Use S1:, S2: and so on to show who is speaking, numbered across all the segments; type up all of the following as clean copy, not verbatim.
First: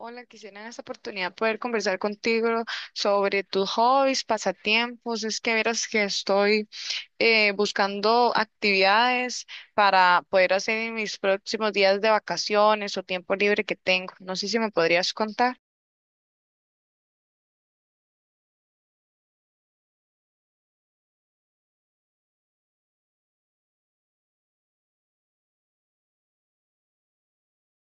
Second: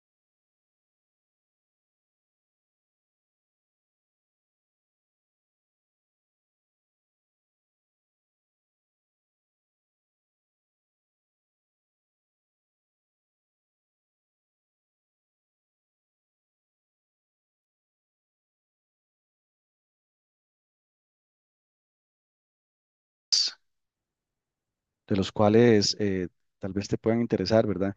S1: Hola, quisiera en esta oportunidad poder conversar contigo sobre tus hobbies, pasatiempos. Es que verás que estoy buscando actividades para poder hacer en mis próximos días de vacaciones o tiempo libre que tengo. No sé si me podrías contar.
S2: De los cuales tal vez te puedan interesar, ¿verdad?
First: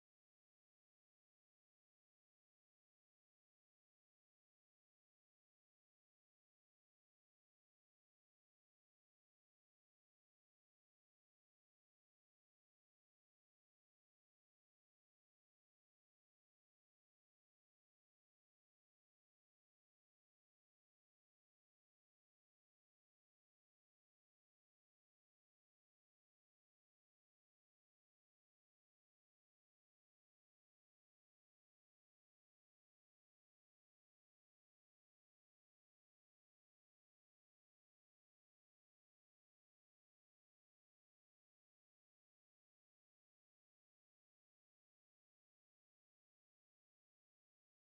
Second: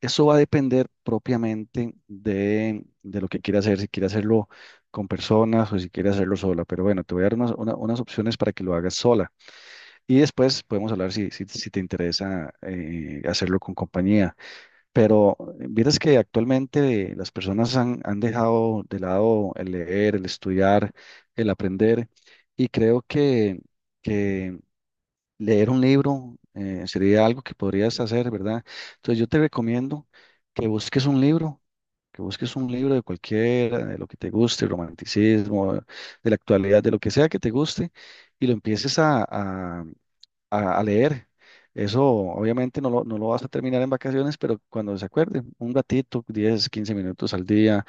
S2: Eso va a depender propiamente de lo que quiera hacer, si quiere hacerlo con personas o si quiere hacerlo sola, pero bueno, te voy a dar unas opciones para que lo hagas sola y después podemos hablar si te interesa hacerlo con compañía, pero vieras que actualmente las personas han dejado de lado el leer, el estudiar, el aprender y creo que leer un libro sería algo que podrías hacer, ¿verdad? Entonces yo te recomiendo que busques un libro, que busques un libro de cualquiera, de lo que te guste, romanticismo, de la actualidad, de lo que sea que te guste, y lo empieces a leer. Eso obviamente no lo vas a terminar en vacaciones, pero cuando se acuerde, un ratito, 10, 15 minutos al día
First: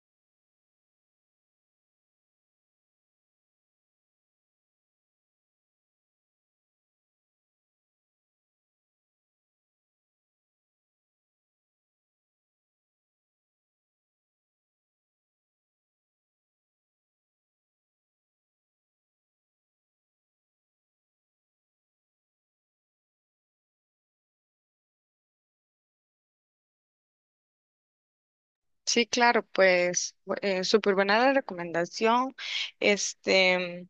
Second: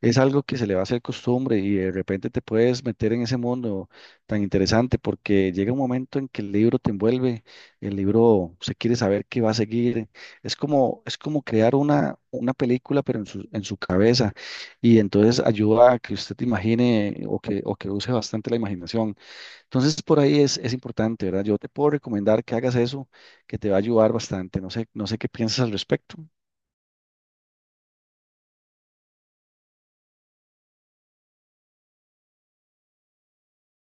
S2: es algo que se le va a hacer costumbre y de repente te puedes meter en ese mundo tan interesante porque llega un momento en que el libro te envuelve, el libro se quiere saber qué va a seguir. Es como crear una película, pero en en su cabeza y entonces ayuda a que usted te imagine o o que use bastante la imaginación. Entonces por ahí es importante, ¿verdad? Yo te puedo recomendar que hagas eso, que te va a ayudar bastante. No sé qué piensas al respecto.
S1: Sí, claro, súper buena la recomendación. Este.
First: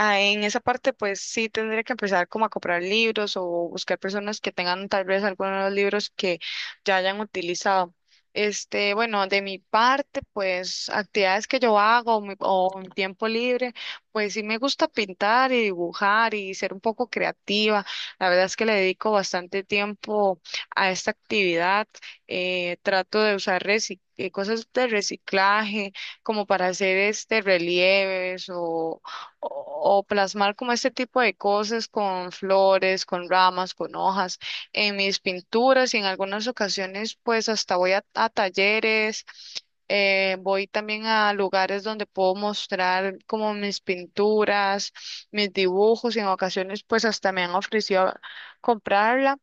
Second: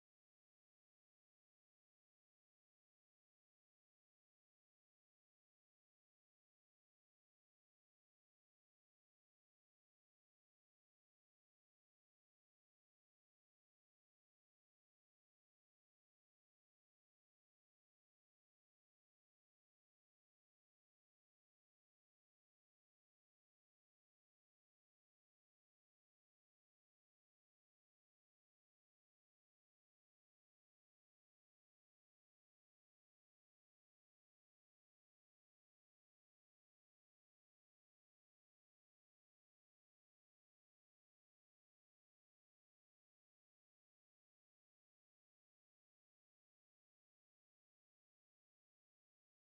S1: Ah, en esa parte, pues sí tendría que empezar como a comprar libros o buscar personas que tengan tal vez algunos de los libros que ya hayan utilizado. Este, bueno, de mi parte, pues actividades que yo hago o en tiempo libre, pues sí me gusta pintar y dibujar y ser un poco creativa. La verdad es que le dedico bastante tiempo a esta actividad. Trato de usar cosas de reciclaje como para hacer este relieves o plasmar como este tipo de cosas con flores, con ramas, con hojas en mis pinturas y en algunas ocasiones pues hasta voy a talleres, voy también a lugares donde puedo mostrar como mis pinturas, mis dibujos y en ocasiones pues hasta me han ofrecido comprarlas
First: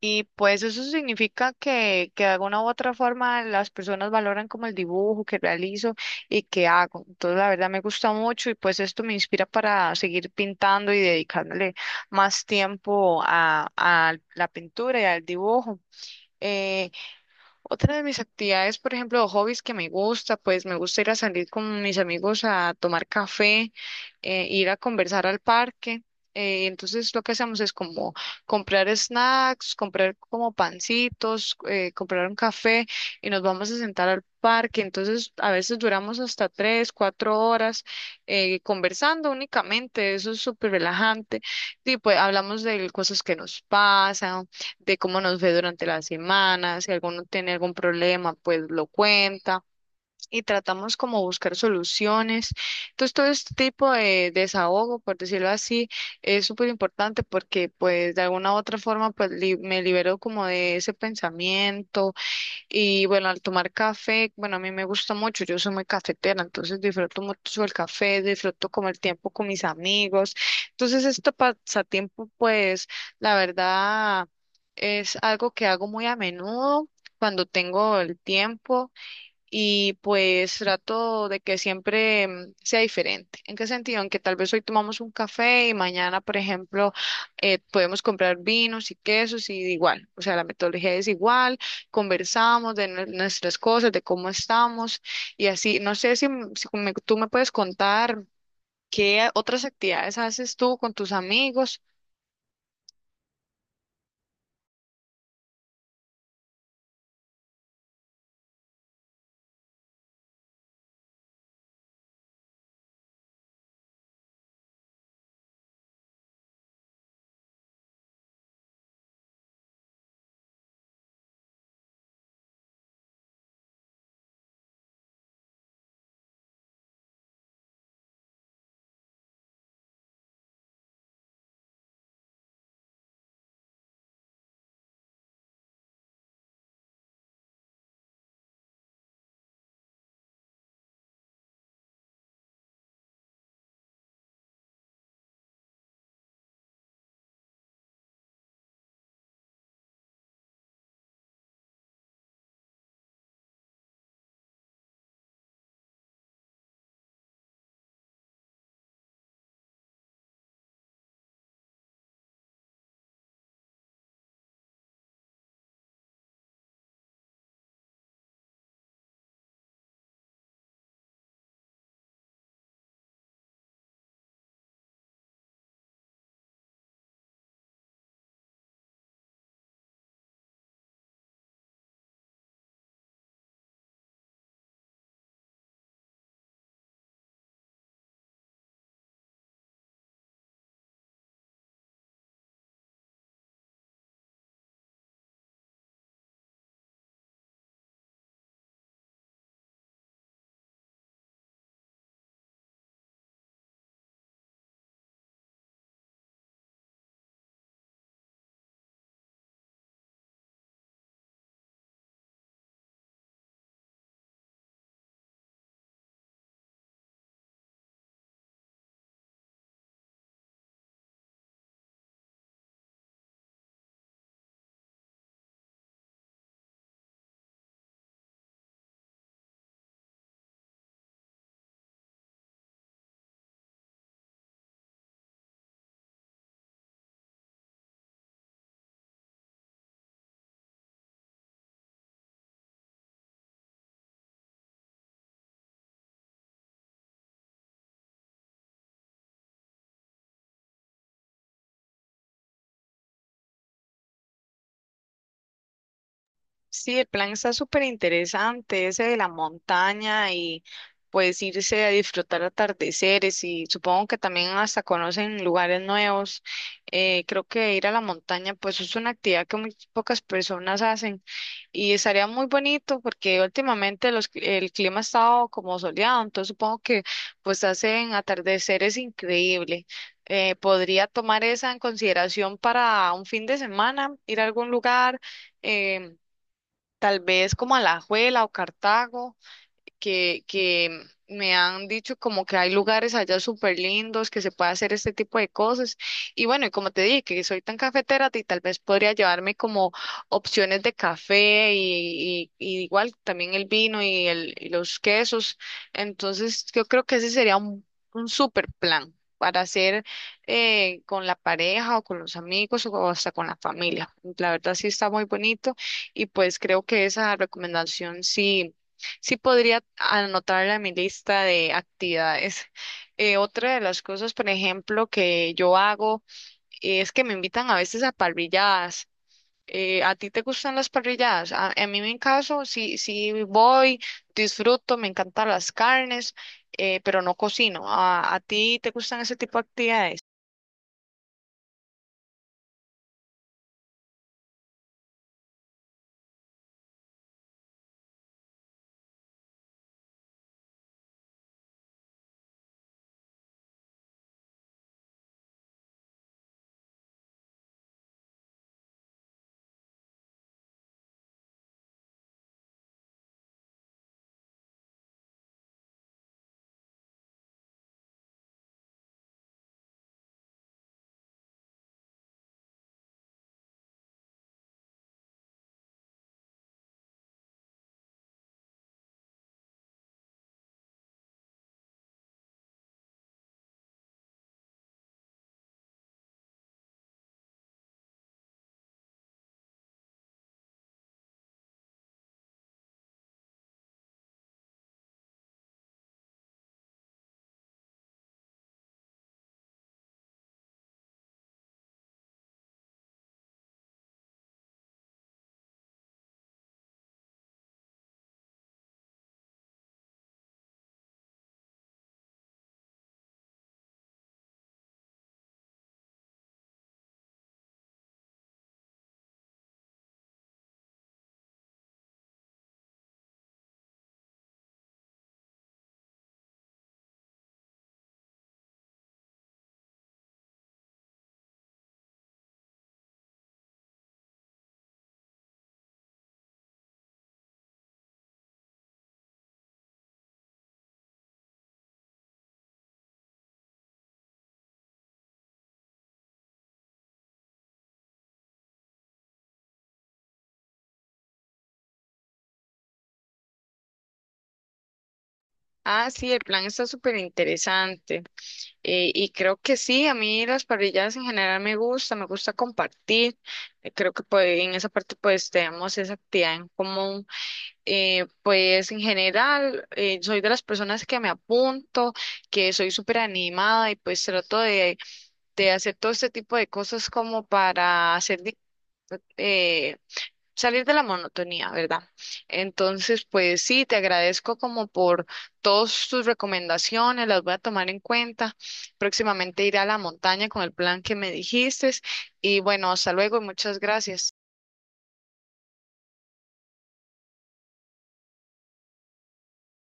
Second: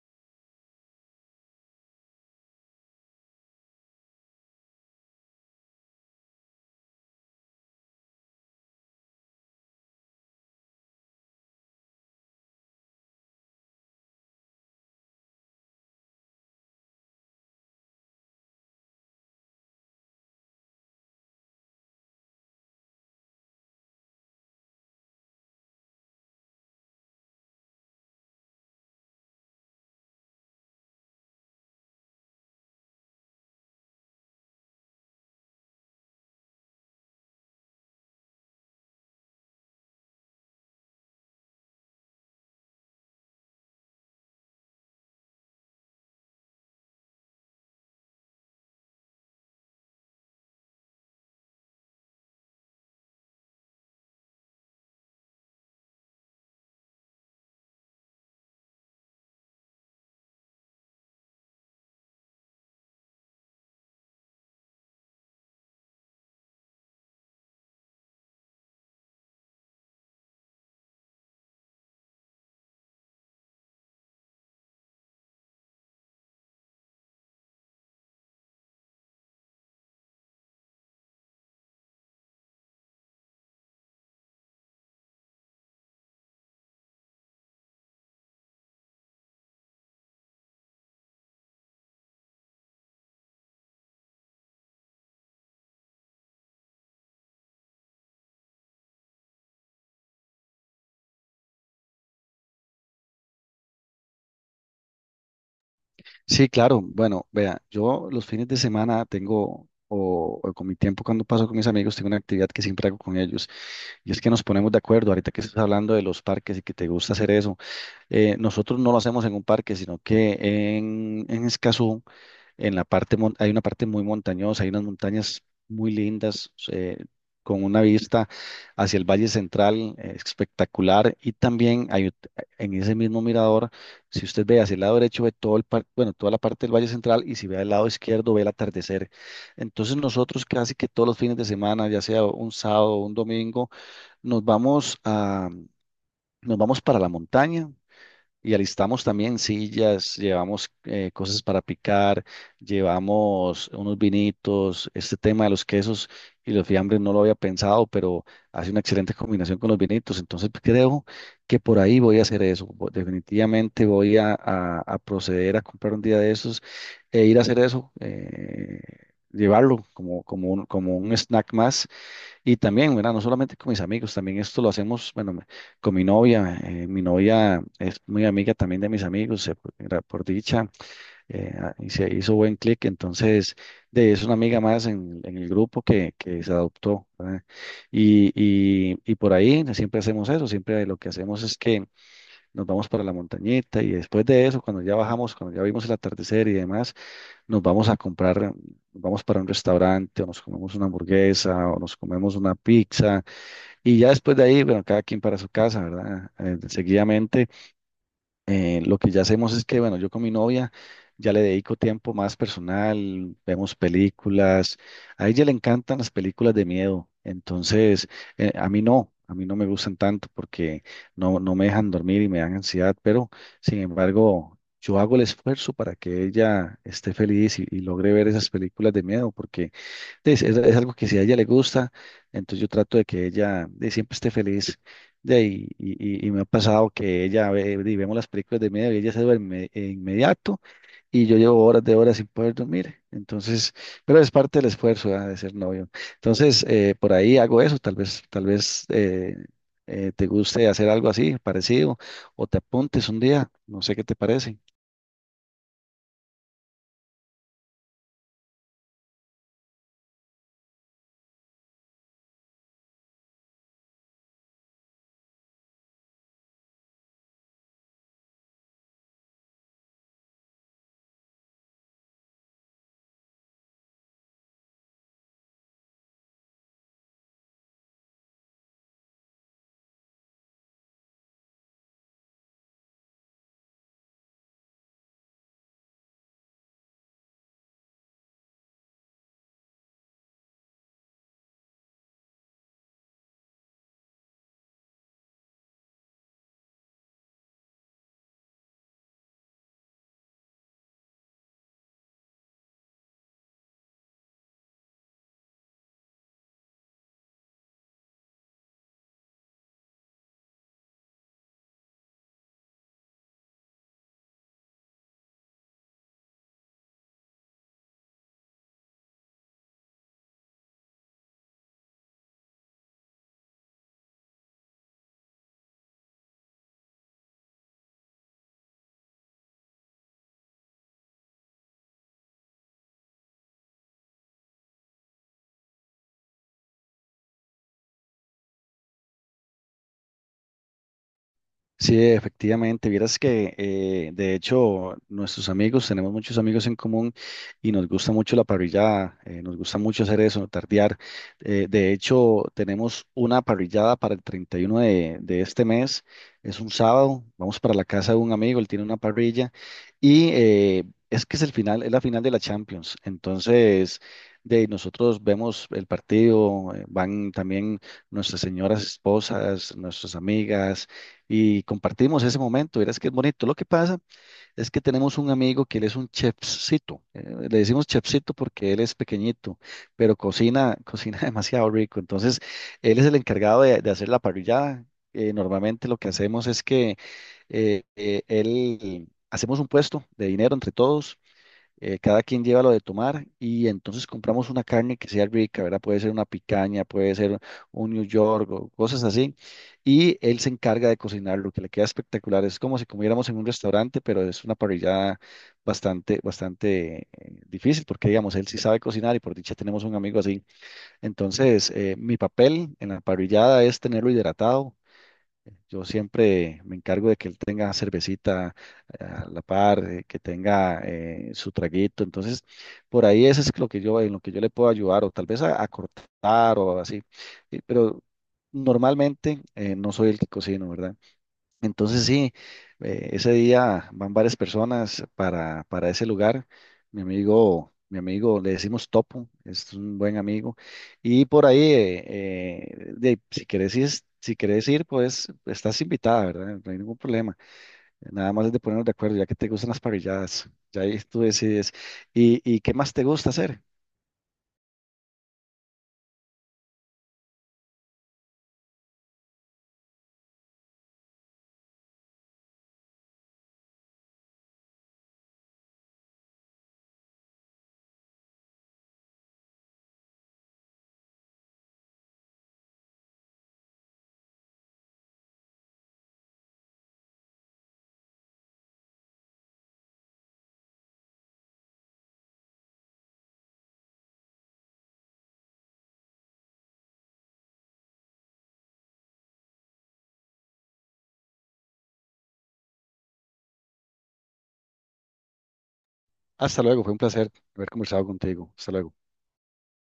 S1: y pues eso significa que de alguna u otra forma las personas valoran como el dibujo que realizo y que hago. Entonces la verdad me gusta mucho y pues esto me inspira para seguir pintando y dedicándole más tiempo a la pintura y al dibujo. Eh, otra de mis actividades, por ejemplo, o hobbies que me gusta, pues me gusta ir a salir con mis amigos a tomar café, ir a conversar al parque. Entonces lo que hacemos es como comprar snacks, comprar como pancitos, comprar un café y nos vamos a sentar al parque. Entonces a veces duramos hasta 3, 4 horas conversando únicamente. Eso es súper relajante. Y pues hablamos de cosas que nos pasan, de cómo nos ve durante la semana, si alguno tiene algún problema, pues lo cuenta y tratamos como buscar soluciones. Entonces, todo este tipo de desahogo, por decirlo así, es súper importante porque pues de alguna u otra forma me libero como de ese pensamiento y bueno, al tomar café, bueno, a mí me gusta mucho, yo soy muy cafetera, entonces disfruto mucho el café, disfruto como el tiempo con mis amigos. Entonces, este pasatiempo, pues, la verdad, es algo que hago muy a menudo cuando tengo el tiempo y pues trato de que siempre sea diferente. ¿En qué sentido? En que tal vez hoy tomamos un café y mañana, por ejemplo, podemos comprar vinos y quesos y igual, o sea, la metodología es igual, conversamos de nuestras cosas, de cómo estamos y así. No sé si tú me puedes contar qué otras actividades haces tú con tus amigos.
S2: Sí, claro. Bueno, vea, yo los fines de semana tengo, o con mi tiempo cuando paso con mis amigos, tengo una actividad que siempre hago con ellos. Y es que nos ponemos de acuerdo, ahorita que estás hablando de los parques y que te gusta hacer eso, nosotros no lo hacemos en un parque, sino que en Escazú, en la parte, hay una parte muy montañosa, hay unas montañas muy lindas, con una vista hacia el Valle Central, espectacular, y también en ese mismo mirador, si usted ve hacia el lado derecho, ve todo el bueno, toda la parte del Valle Central, y si ve al lado izquierdo, ve el atardecer. Entonces nosotros casi que todos los fines de semana, ya sea un sábado o un domingo, nos vamos a, nos vamos para la montaña y alistamos también sillas, llevamos cosas para picar, llevamos unos vinitos. Este tema de los quesos y los fiambres no lo había pensado, pero hace una excelente combinación con los vinitos. Entonces creo que por ahí voy a hacer eso. Definitivamente voy a proceder a comprar un día de esos e ir a hacer eso, llevarlo como un snack más y también, ¿verdad? No solamente con mis amigos, también esto lo hacemos, con mi novia. Mi novia es muy amiga también de mis amigos, por dicha, y se hizo buen clic. Entonces, es una amiga más en el grupo que se adoptó, ¿verdad? Y, y por ahí siempre hacemos eso, siempre lo que hacemos es que nos vamos para la montañita y después de eso, cuando ya bajamos, cuando ya vimos el atardecer y demás, nos vamos a comprar, nos vamos para un restaurante o nos comemos una hamburguesa o nos comemos una pizza y ya después de ahí, bueno, cada quien para su casa, ¿verdad? Seguidamente. Lo que ya hacemos es que, bueno, yo con mi novia ya le dedico tiempo más personal, vemos películas. A ella le encantan las películas de miedo, entonces a mí no me gustan tanto porque no me dejan dormir y me dan ansiedad, pero sin embargo, yo hago el esfuerzo para que ella esté feliz y logre ver esas películas de miedo porque es algo que si a ella le gusta, entonces yo trato de que ella siempre esté feliz. De ahí, y me ha pasado que ella ve, y vemos las películas de media y ella se duerme de inmediato y yo llevo horas de horas sin poder dormir. Entonces, pero es parte del esfuerzo, ah, de ser novio. Entonces, por ahí hago eso, tal vez te guste hacer algo así, parecido, o te apuntes un día, no sé qué te parece.
S1: Sí, el plan está súper interesante, ese de la montaña y pues irse a disfrutar atardeceres y supongo que también hasta conocen lugares nuevos. Creo que ir a la montaña pues es una actividad que muy pocas personas hacen y estaría muy bonito porque últimamente el clima ha estado como soleado, entonces supongo que pues hacen atardeceres increíble. Podría tomar esa en consideración para un fin de semana, ir a algún lugar. em, Tal vez como Alajuela o Cartago que me han dicho como que hay lugares allá súper lindos que se puede hacer este tipo de cosas. Y bueno, y como te dije, que soy tan cafetera, y tal vez podría llevarme como opciones de café y igual también el vino y los quesos. Entonces, yo creo que ese sería un súper plan para hacer con la pareja o con los amigos o hasta con la familia. La verdad sí está muy bonito y pues creo que esa recomendación sí. Sí podría anotarla a mi lista de actividades. Otra de las cosas, por ejemplo, que yo hago es que me invitan a veces a parrilladas. ¿A ti te gustan las parrilladas? A mí, en mi caso, sí, sí voy, disfruto, me encantan las carnes, pero no cocino. A ti te gustan ese tipo de actividades?
S2: Sí, efectivamente. Vieras que, de hecho, nuestros amigos, tenemos muchos amigos en común y nos gusta mucho la parrillada, nos gusta mucho hacer eso, tardear. De hecho, tenemos una parrillada para el 31 de este mes, es un sábado, vamos para la casa de un amigo, él tiene una parrilla y es que es el final, es la final de la Champions. Entonces, de nosotros vemos el partido, van también nuestras señoras esposas, nuestras amigas y compartimos ese momento. Verás que es bonito. Lo que pasa es que tenemos un amigo que él es un chefcito. Le decimos chefcito porque él es pequeñito, pero cocina, cocina demasiado rico. Entonces, él es el encargado de hacer la parrillada. Normalmente lo que hacemos es que él hacemos un puesto de dinero entre todos, cada quien lleva lo de tomar y entonces compramos una carne que sea rica, ¿verdad? Puede ser una picaña, puede ser un New York o cosas así. Y él se encarga de cocinar, lo que le queda espectacular. Es como si comiéramos en un restaurante, pero es una parrillada bastante difícil porque, digamos, él sí sabe cocinar y por dicha tenemos un amigo así. Entonces, mi papel en la parrillada es tenerlo hidratado. Yo siempre me encargo de que él tenga cervecita a la par, que tenga su traguito. Entonces, por ahí eso es lo que yo, en lo que yo le puedo ayudar, o tal vez a cortar o así. Pero normalmente no soy el que cocino, ¿verdad? Entonces sí, ese día van varias personas para ese lugar. Mi amigo, le decimos Topo, es un buen amigo. Y por ahí, de si querés ir, pues estás invitada, ¿verdad? No hay ningún problema. Nada más es de ponernos de acuerdo, ya que te gustan las parrilladas. Ya ahí tú decides. Y qué más te gusta hacer?
S1: Ah, sí, el plan está súper interesante. Y creo que sí, a mí las parrilladas en general me gusta compartir. Creo que pues, en esa parte pues tenemos esa actividad en común. Pues en general soy de las personas que me apunto, que soy súper animada y pues trato de hacer todo este tipo de cosas como para hacer... eh, salir de la monotonía, ¿verdad? Entonces, pues sí, te agradezco como por todas tus recomendaciones, las voy a tomar en cuenta. Próximamente iré a la montaña con el plan que me dijiste y bueno, hasta luego y muchas gracias.
S2: Hasta luego, fue un placer haber conversado contigo. Hasta luego.